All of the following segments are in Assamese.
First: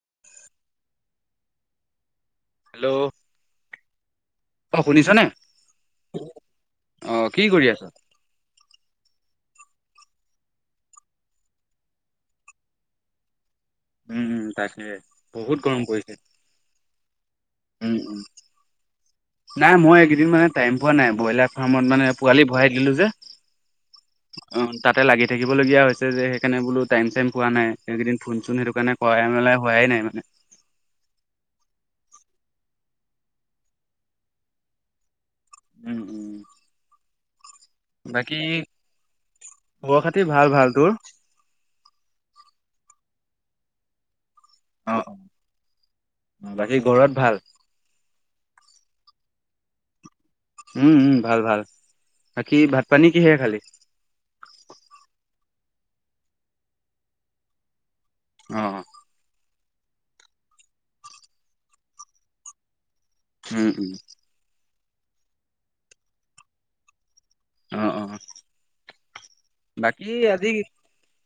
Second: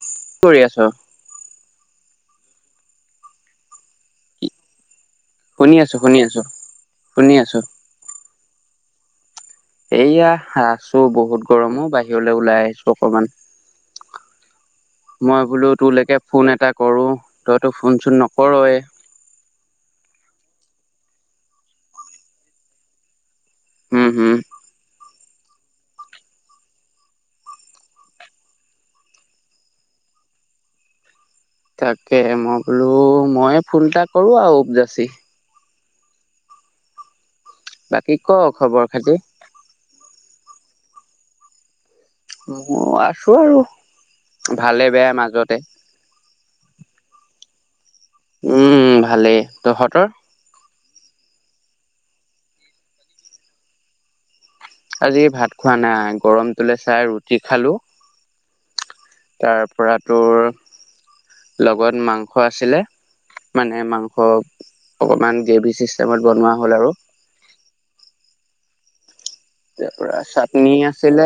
কি কৰি আছ? হেল্ল' অ শুনিছনে? শুনি আছো, শুনি আছো, অ শুনি কি আছো। কৰি আছ? এইয়া আছো বহুত গৰমো বাহিৰলৈ ওলাই আহিছো অকমান। উম উম তাকে মই বহুত বোলো গৰম পৰিছে। তোলৈকে ফোন এটা কৰো, তই তো উম ফোন উম চোন নকৰয়ে। নাই মই এইকেইদিন মানে টাইম পোৱা নাই ব্ৰইলাৰ ফাৰ্মত মানে পোৱালি ভৰাই দিলো যে। উম, হম, অ তাতে লাগি থাকিবলগীয়া হৈছে যে সেইকাৰণে বোল টাইম চাইম পোৱা নাই এইকেইদিন ফোন চোন সেইটো কাৰণে কৰাই মেলাই হোৱাই নাই মানে তাকে মই বোলো মই ফুন এটা কৰো আৰু উবজাচি উম উম। ক বাকী খবৰ খাতি? খৱ খাতি ভাল ভাল তোৰ। অ আছো আৰু ভালে অ বেয়া মাজতে। বাকী ঘৰত ভাল। উম ভালেই তহঁতৰ। উম উ ভাল ভাল বাকী ভাত পানী কিহে খালি। আজি ভাত খোৱা নাই গৰমটোলে চাই ৰুটি খালো। অহ। তাৰপৰাতোৰ লগত মাংস আছিলে। উম মানে উম মাংস অকমান গ্ৰেভি চিষ্টেমত বনোৱা হ'ল আৰু। অঁ অঁ বাকী তাৰপৰা আজি চাটনি আছিলে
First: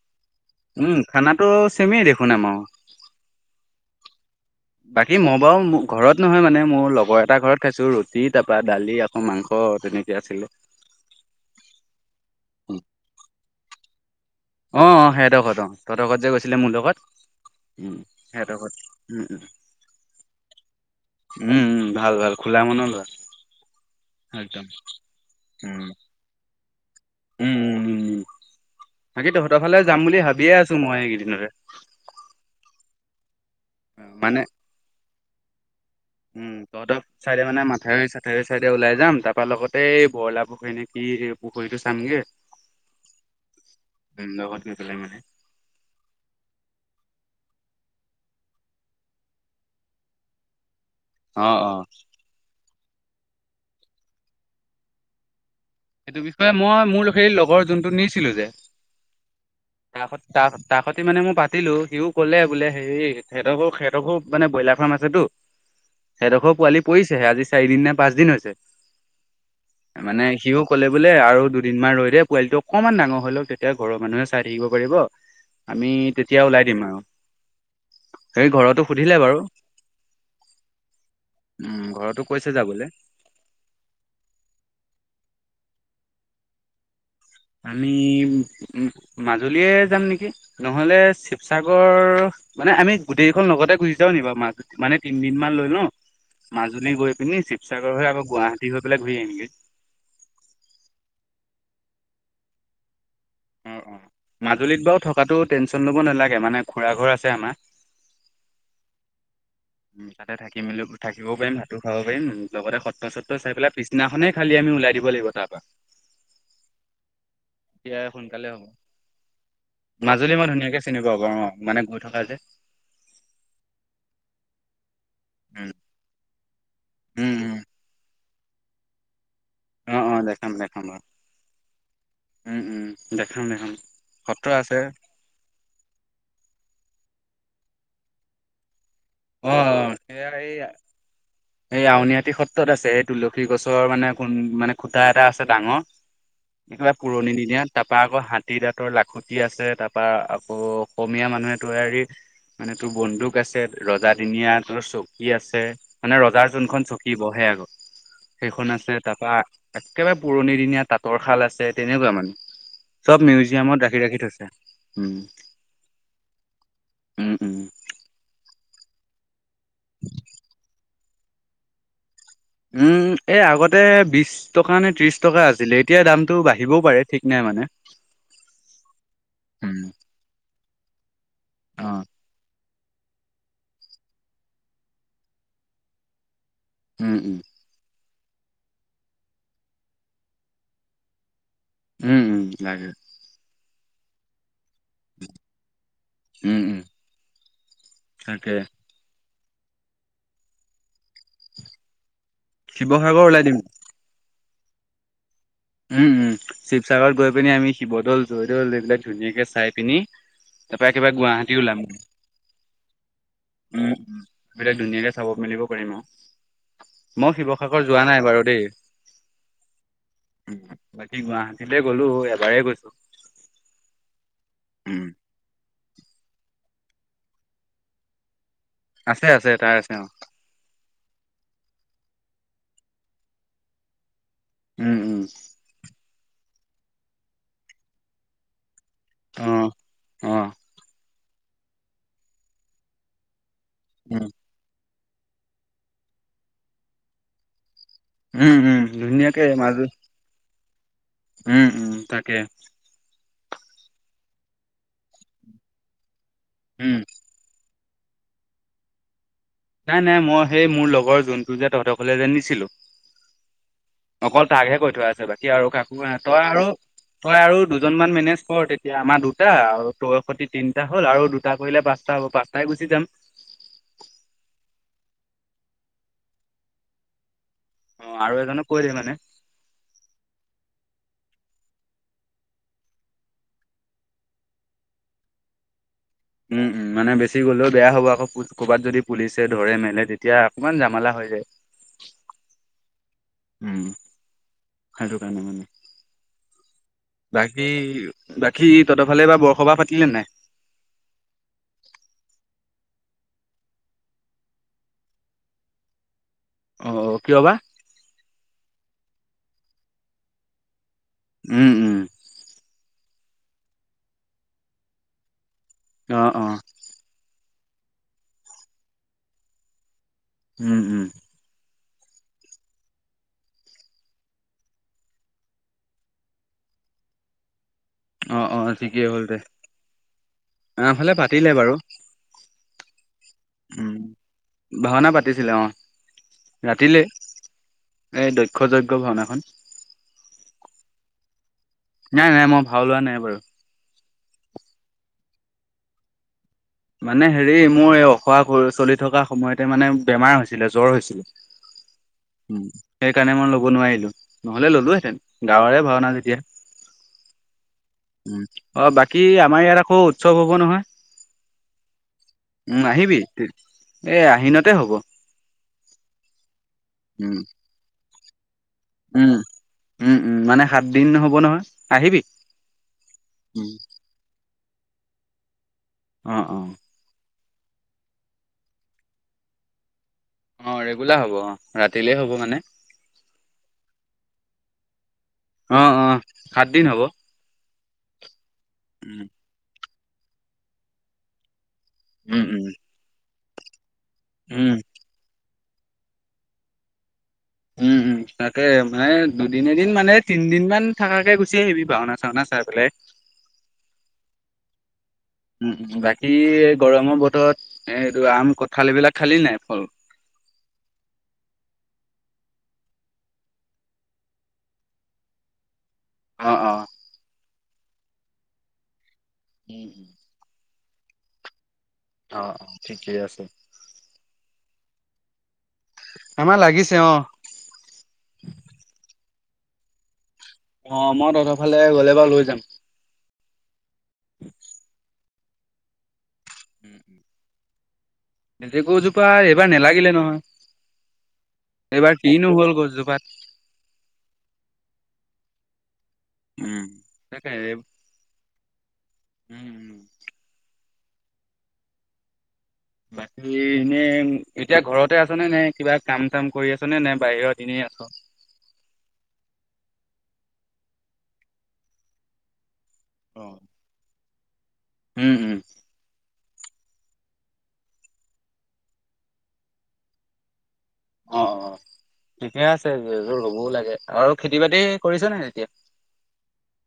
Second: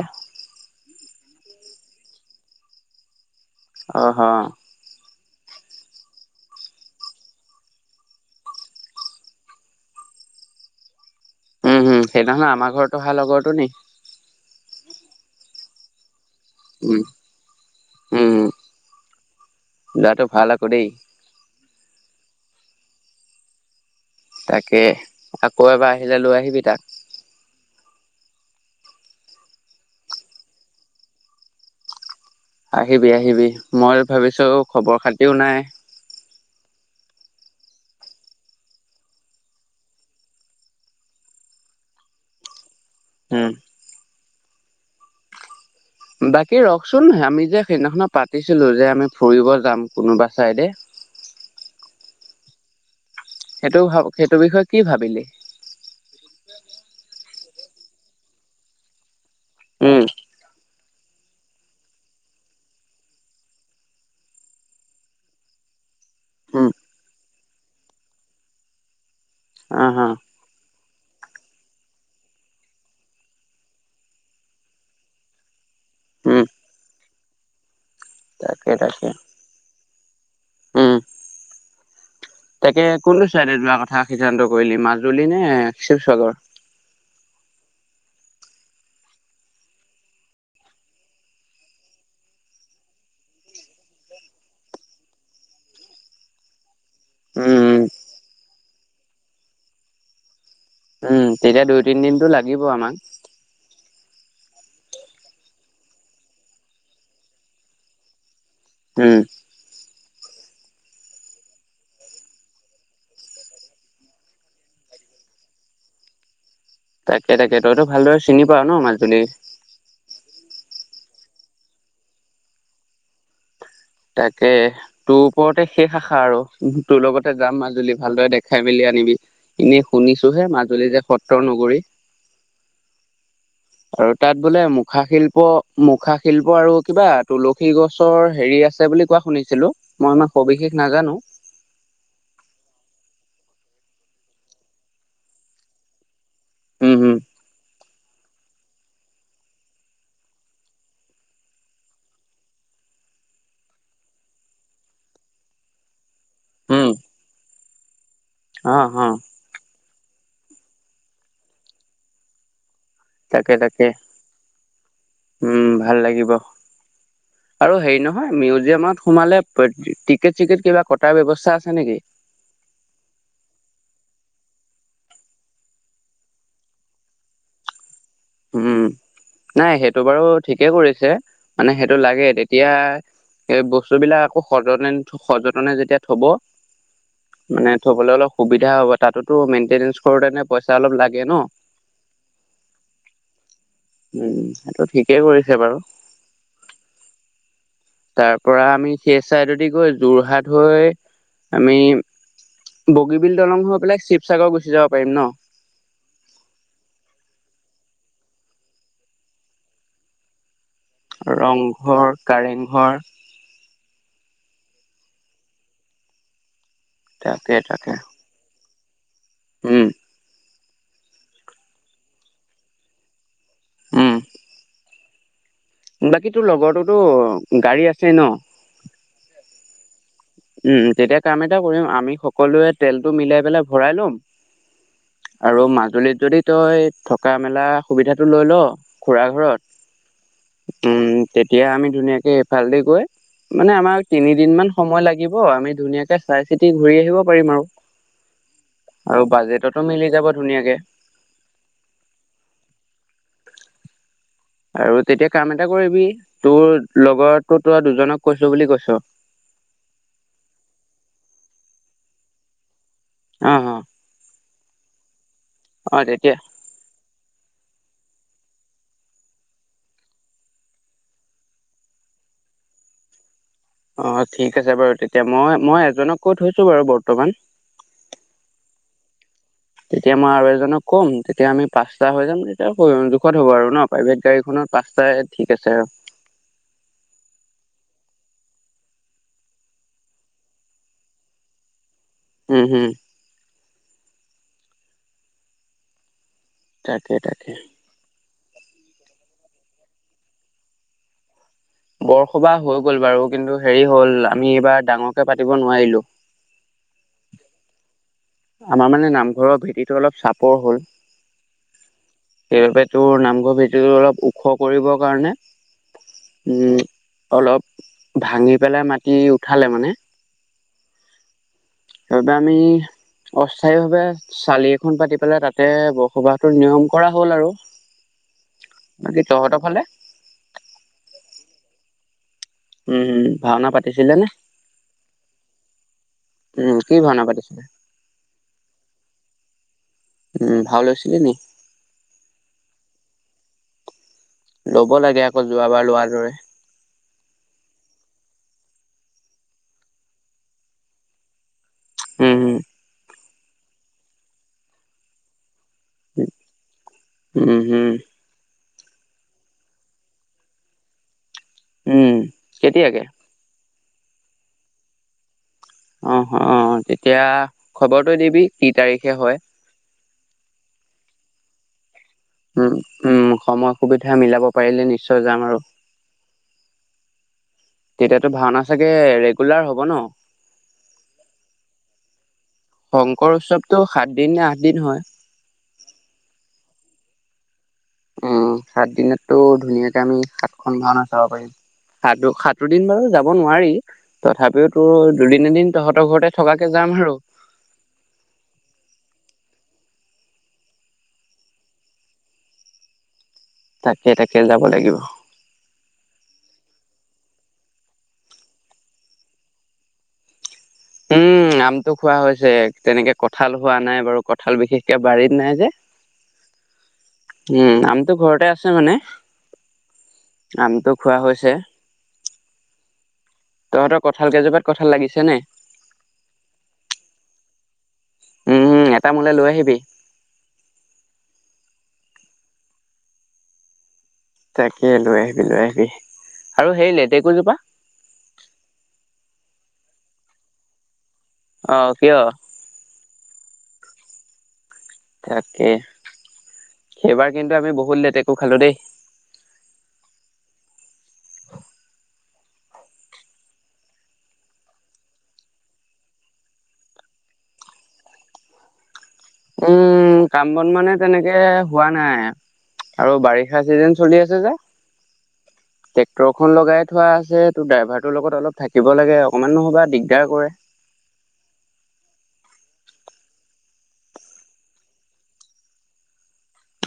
উম। খানাটো চেমেই দেখোনো আমাৰো। অঁহ। বাকী মই বাঁও ঘৰত নহয় মানে মোৰ লগৰ এটা ঘৰত খাইছো ৰুটি তাৰ পৰা দালি আকৌ মাংস। অঁ তেনেকে আছিলে। উম হম সেইদিনা খন আমাৰ ঘৰত অহা লগৰটো নি। অঁ অঁ সেহঁতক ঘৰত তহঁৰকত ঘৰত যে গৈ। মোৰ লগত উম উম সেতৰ ঘৰত। ল'ৰাটো ভাল আকৌ দেই উম ভাল ভাল খোলা মন। তাকে আকৌ এবাৰ আহিলে লৈ আহিবি তাক। উ বাকী তহঁতৰ ফালে যাম বুলি ভাবিয়ে আছো মই এইকেইদিনতে। আহিবি আহিবি মই অ, মানে ভাবিছোঁ খবৰ খাতিওঁ নাই। দহ চাইডে মানে মাথাউৰি চাথউৰি চাইডে ওলাই যাম তাৰপা লগতে এই বৰলা পুখুৰীনে কি পুখুৰী। চামগে। উম। ভিন লগত লৈ পেলাই মানে। বাকী ৰকচোন আমি যে সেইদিনাখনত পাতিছিলো যে আমি ফুৰিব যাম কোনোবা চাইডে। অঁহ অঁ। সেইটো ভাব সেইটো বিষয়ে কি ভাবিলি। সেইটো বিষয়ে মই মোৰ সেই লগৰ যোনটো নিছিলো যে উম ত তাক। তাকতি মানে মই পাতিলো সিওঁ ক'লে বোলে হে সিহঁতকো সিহঁতকো মানে ব্ৰইলাৰ ফাৰ্ম আছেতো। সেইডোখৰ উম পোৱালি পৰিছেহে আজি চাৰিদিন নে পাঁচদিন হৈছে অ হ মানে সিও। ক'লে বোলে আৰু দুদিনমান ৰৈ দে পোৱালিটো অকনমান ডাঙৰ হৈ লওঁক তেতিয়া ঘৰৰ মানুহে চাই থাকিব পাৰিব। আমি তেতিয়া উম ওলাই দিম আৰু। সেই তাকে ঘৰতো তাকে সুধিলে বাৰু উম উম ঘৰতো। কৈছে তাকে যাবলে। কোনটো চাইডে যোৱা কথা সিদ্ধান্ত কৰিলি মাজুলী নে শিৱসাগৰ। আমি মাজুলীয়ে যাম নেকি নহ'লে শিৱসাগৰ। মানে আমি গোটেইকেইখন লগতে গুচি যাওঁ নি বাৰু মা মানে তিনিদিনমান লৈ ন। মাজুলী গৈ পিনি উম, শিৱসাগৰ হৈ আকৌ গুৱাহাটী হৈ পেলাই ঘূৰি আহিমগৈ। উম তেতিয়া দুই তিন দিনটো লাগিব আমাক। অঁ মাজুলীত বাৰু থকাটো টেনচন ল'ব নালাগে মানে খুৰা ঘৰ আছে আমাৰ। উম। উম তাতে থাকি মেলি থাকিব পাৰিম ভাতো খাব পাৰিম উ লগ সত্ৰ সত্ৰ চাই পেলাই পিছনাখনে খালি আমি ওলাই। দিব লাগিব তাৰপ পৰা। [unintelligible] কেই তাকে তইতো তেতিয়া ভালদৰে চিনি সোনকালে হ'ব পাৱ ন মাজুলী। তে চিনি পা বাৰ অঁ মানে গৈ থকা যে। তাকে তোৰ ওপৰতে উম শেষ আশা আৰু তোৰ লগতে উম যাম উম মাজুলী ভালদৰে দে। খাই মেলি আনিবি এনেই অ অ শুনিছো হে দেখাম দেখাম মাজুলী যে বাৰু সত্ৰ নগৰী। উম উম দেখাম দেখাম আৰু তাত সত্ৰ বোলে আছে মুখা শিল্প মুখা শিল্প আৰু কিবা তুলসী। তুলসী গছৰ হেৰি আছে বুলি। কোৱা অঁ শুনিছিলো অঁ মই ইমান সেয়া এই সবিশেষ নাজানো এই আউনীআটী সত্ৰত আছে এই তুলসী গছ ওচৰৰ মানে মানে খুটা এটা আছে ডাঙৰ একবাৰে উম, উম, পুৰণি দিনিয়া তাৰ তাপা আকৌ হাতী দাঁতৰ লাখুটি আছে তাপা আকৌ অসমীয়া মানুহে তৈয়াৰী মানে তোৰ বন্দুক আছে। ৰজাদিনীয়া তলৰ চকী আছে মানে ৰজাৰ যোনখন উম, চকী বহে আগত সেইখন অ', আছে অ', তাৰ পৰা একেবাৰে পুৰণি দিনীয়া তাঁতৰ শাল আছে তেনেকুৱা মানে। চব তাকে মিউজিয়ামত তাকে ৰাখি ৰাখি থৈছে উম ভাল লাগিব। উম উম আৰু হেৰি নহয় মিউলি গেমাৰত সোমালে টিকেট-চিকট কিবা কটাৰ ব্যৱস্থা আছে নেকি? উম, এ আগতে বিছ টকা নে ত্ৰিছ টকা আছিলে। এতিয়া দামটো বাঢ়িবও পাৰে ঠিক নাই। মানে উম, নাই উম সেইটো বাৰু ঠিকেই কৰিছে, মানে অ সেইটো লাগে। তেতিয়া এই বস্তুবিলাক আকৌ সযনে সযতনে যেতিয়া থব উম উম মানে থবলৈ অলপ সুবিধা হ'ব। তাতোতো মেইনটেনেন্ঞ্চ কৰোতেনে পইচা অলপ লাগে ন? উম, লাগে। উম, সেইটো ঠিকেই কৰিছে বাৰু। উম উম তাৰ তাকে পৰা আমি সেই চাইডদি গৈ যোৰহাট হৈ আমি শিৱসাগৰ বগীবিল ওলাই দিম দলং হৈ পেলাই চিৱসাগৰ গুচি যাব পাৰিম ন? শিৱসাগৰত গৈ পিনি আমি শিৱদৌল, জয়দৌল এইবিলাক ধুনীয়াকৈ চাই পিনি তাৰ পৰা একে বাৰে গুৱাহাটী ওলাম গে। ৰংঘৰ কাৰেংঘৰ উম। বিলাক ধুনীয়াকে চাব মেলিব পাৰিম আও। মই শিৱসাগৰ যোৱা নাই বাৰু দেই। হুম। উ বাকী গুৱাহাটীতে গলো এবাৰেই গৈছো। উম। উম। বাকী তোৰ লগৰতোতো গাড়ী আছেই ন? আছে, আছে। তাৰ আছে, অ। উম তেতিয়া কাম এটা কৰিম। আমি সকলোৱে তেলটো মিলাই পেলাই ভৰাই লম উম, উম, আৰু মাজুলীত যদি তই থকা মেলা সুবিধাটো লৈ ল খুৰা ঘৰত। অ', অ', তেতিয়া আমি ধুনীয়াকে এইফালেদি গৈ মানে আমাৰ উম, তিনিদিন মান সময় লাগিব। আমি ধুনীয়াকে চাই চিতি ঘূৰি আহিব পাৰিম আৰু। উম, উম, আৰু ধুনীয়াকে মাজু বাজেটতো মিলি যাব ধুনীয়াকে। উম, উম তাকে। আৰু তেতিয়া কাম এটা কৰিবি উম। তো দুজনক কৈছো বুলি কৈছ। নাই, নাই। মই সেই মোৰ লগৰ জোনটো যে তহঁতৰ ঘৰলে যে নিছিলো আহ অ। অকল তাকহে কৈ থোৱা আছে। বাকী আৰু অ কাকো নাই। তই তেতিয়া আৰু তই আৰু দুজনমান মেনেজ কৰ। তেতিয়া আমাৰ দুটা আৰু তয়সতি তিনটা হ'ল আৰু দুটা কৰিলে পাঁচটা পাঁচটাই গুচি যাম। অ ঠিক আছে বাৰু তেতিয়া। মই, মই এজনক কৈ থৈছো বাৰু বৰ্তমান। অ আৰু এজনক কৈ দে মানে। তেতিয়া মই আৰু এজনক ক'ম, তেতিয়া আমি পাঁচটা হৈ যাম। তেতিয়া জোখত হ'ব আৰু ন প্ৰাইভেট গাড়ীখনত পাঁচটাই ঠিক আছে আৰু উম, উম মানে বেছি গ'লেও বেয়া হ'ব। আকৌ ক'ৰবাত যদি পুলিচে ধৰে মেলে তেতিয়া অকণমান জামেলা হৈ যায়। হুম, হুম। উম, সেইটো কাৰণে মানে। তাকে, তাকে। বাকী বাকী ততফালে এইবাৰ বৰসবাহ পাতিলে নাই? বৰসবাহ হৈ গ'ল বাৰু। কিন্তু হেৰি হ'ল আমি এইবাৰ ডাঙৰকে পাতিব নোৱাৰিলোঁ। অ কিয় বা? আমাৰ মানে নামঘৰৰ ভেটিটো অলপ চাপৰ হ'ল। উম, উম। ত নামঘৰ ভেঁটিটো অলপ ওখ কৰিবৰ কাৰণে, অ', অ', উম অলপ ভাঙি পেলাই মাটি উঠালে মানে। উম, উম। তাপা আমি। অস্থায়ী ভাৱে চালি এখন পাতি পেলাই তাতে বসবাসটোৰ নিয়ম কৰা হ'ল আৰু। অ অ ঠিকেই বাকী হ'ল দে তহঁতৰ ফালে আমা ফালে পাতিলে বাৰু। উম হুম। ভাওনা উম, পাতিছিলে নে ভাওনা পাতিছিলে অ' উম কি ৰাতিলে। ভাওনা পাতিছিলে। এই দক্ষ যজ্ঞ ভাওনাখন। উম ভাও লৈছিলি নি নাই নাই মই ভাও লোৱা নাই বাৰু। ল'ব লাগে আকৌ যোৱাবাৰ লোৱাৰ দৰে। মানে হেৰি মোৰ এই অখৰা চলি থকা সময়তে মানে বেমাৰ হৈছিলে জ্বৰ হৈছিলে। উম সেইকাৰণে মই ল'ব নোৱাৰিলো নহ'লে ললোহেতেন। গাঁৱৰে ভাওনা উম যেতিয়া উম। অ বাকী আমাৰ ইয়াত আকৌ উৎসৱ হ'ব নহয়। উম। উম কেতিয়াকে আহিবি। এ আহিনতে হ'ব। অ অ তেতিয়া উম খবৰটো দিবি। কি তাৰিখে উম হয় উম উম মানে সাত দিন হ'ব নহয়। আহিবি উম উম সময় সুবিধা মিলাব পাৰিলে নিশ্চয় যাম আৰু। অ অ। তেতিয়াতো ভাওনা চাগে ৰেগুলাৰ হ'ব ন। অ ৰেগুলাৰ হ'ব অ ৰাতিলে হ'ব মানে শংকৰ উৎসৱটো সাত দিন নে আঠ দিন হয় অ অ সাতদিন হ'ব। উম সাত উম দিনতটো ধুনীয়াকে আমি সাতখন ভাওনা চাব পাৰিম। সাত উম উম সাতো দিন বাৰু যাব নোৱাৰি উম তথাপিও তো দুদিন এদিন। তহঁতৰ ঘৰতে থকাকে যাম আৰু। উম উম তাকে মানে দুদিন এদিন মানে তিনদিন মান থাকাকে গুচি আহিবি ভাওনা চাওনা চাই পেলাই, তাকে তাকে যাব লাগিব উম উম বাকী। গৰমৰ বতৰত এইটো আম কঁঠাল এইবিলাক খালি নাই ফল। উম আমটো খোৱা হৈছে তেনেকে কঁঠাল হোৱা নাই বাৰু কঁঠাল বিশেষকে বাৰীত নাই যে। অ অ। উম আমটো ঘৰতে আছে মানে। উম [inaudible] আমটো খোৱা হৈছে। অ অ ঠিকে আছে। তহঁতৰ কঁঠাল কেইজোপাত কঁঠাল লাগিছে নে আমাৰ লাগিছে অ। উম উম এটা মোলে লৈ আহিবি। অ মই তহঁত ফালে গ'লে বাৱ লৈ যাম। তাকে লৈ আহিবি লৈ আহিবি আৰু সেই লেটেকুজোপা। লেটেকুজোপা এইবাৰ নেলাগিলে অ', নহয়। কিয় এইবাৰ কিনো হ'ল গছজোপাত। তাকে উম, সেইবাৰ তাকে কিন্তু আমি বহুত লেটেকু খালো দেই। উম উম। বাকী এনে এতিয়া ঘৰতে আছনে নে কিবা কাম চাম কৰি আছনে বাহিৰত এনে আছ। [unintelligible] উম কাম বন মানে তেনেকে হোৱা নাই আৰু অ'। বাৰিষা চিজন চলি আছে যে। উম উম। ফোন লগাই থোৱা আছে ত ড্ৰাইভাৰটোৰ লগত অলপ থাকিব লাগে অকমান নহ'বা দিগদাৰ কৰে। অ অ। ঠিকয়া আছে যযোৰ ৰ'বও লাগে আৰু খেতি বাতি কৰিছ নে তেতিয়া।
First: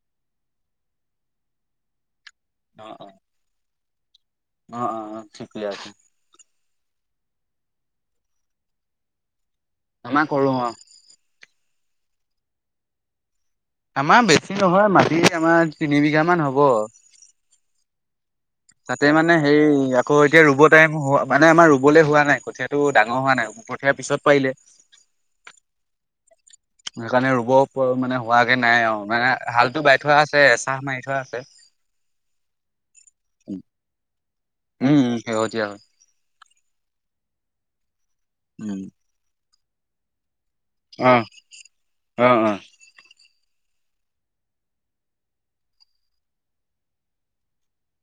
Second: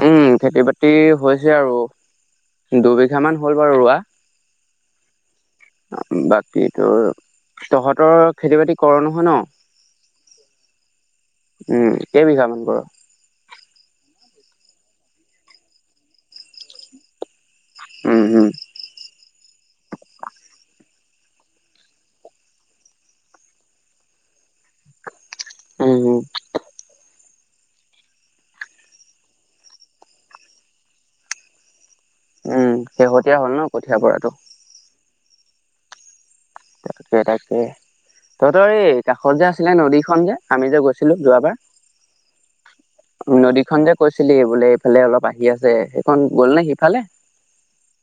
উম খেতি বাতি হৈছে আৰু অ', অ'। দুবিঘা মান হ'ল বাৰু ৰোৱা। অ অ অ। ঠিকে আছে বাকী তো তহঁতৰ খেতি বাতি কৰ নহয় ন। আমাৰ কৰো অ। উম কেইবিঘামান কৰ। আমাৰ বেছি নহয় মাটি আমাৰ তিনি বিঘা মান হ'ব। উম উম। তাতে মানে হেই আকৌ এতিয়া ৰুব টাইম হ মানে আমাৰ ৰুবলৈ হোৱা নাই কঠীয়াটো ডাঙৰ হোৱা নাই। পঠিয়াৰ পিছত পাৰিলে। উম উম। সেইকাৰণে ৰুব মানে হোৱাগে নাই আৰু মানে হালতটো বাই থোৱা আছে এচাহ মাৰি থোৱা আছে। উম শেহতীয়া হ'ল ন কঠীয়া পৰাতটো। সেহতিয়া হ'ল। তাকে তাকে তহঁতৰ উম, এই কাষত যে আছিলে নদীখনন যে। আমি যে গৈছিলো অ', যোৱাবাৰ। অ', অ'। নদীখনন যে কৈছিলি বোলে এইফালে অলপ আহি আছে সেইখন গ'ল নে সিফালে।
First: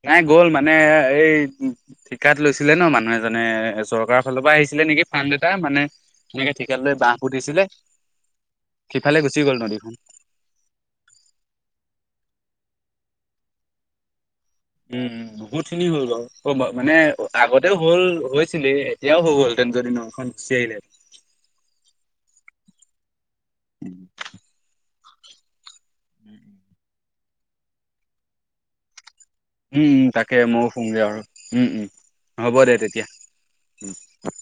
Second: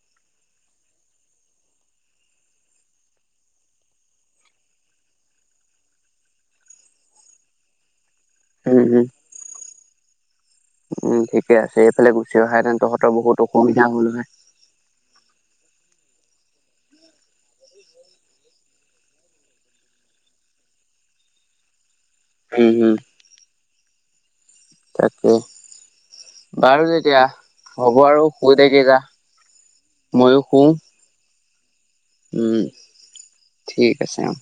নাই গ'ল মানে এই ঠিকাত লৈছিলে ন মানুহ এজনে চৰকাৰৰ ফালৰ পৰা আহিছিল। ছিলে নেকি ফান এতা মানে সেনেকে ঠিকাৰ লৈ বাহ পুতিছিলে। উম উম সিফালে গুচি গ'ল নদীখন। উম ঠিকে আছে এইফালে গুচি অহােতেন তহঁতৰ বহুত অসুবিধা হ'ল হয়। উম বহুত খিনি হ'ল বাৰু মানে আগতে হ'ল হৈছিলেই এতিয়াও হৈ গ'ল। যদি নৈখন গোচি আহিলে। উম উম। উম। তাকেই বাৰু তেতিয়া হ'ব আৰু শুই থ কেই যা। উম উম তাকে ময়ো ফোন য আৰু উম উম হ'ব উম দে তেতিয়া। ঠিক আছে অ।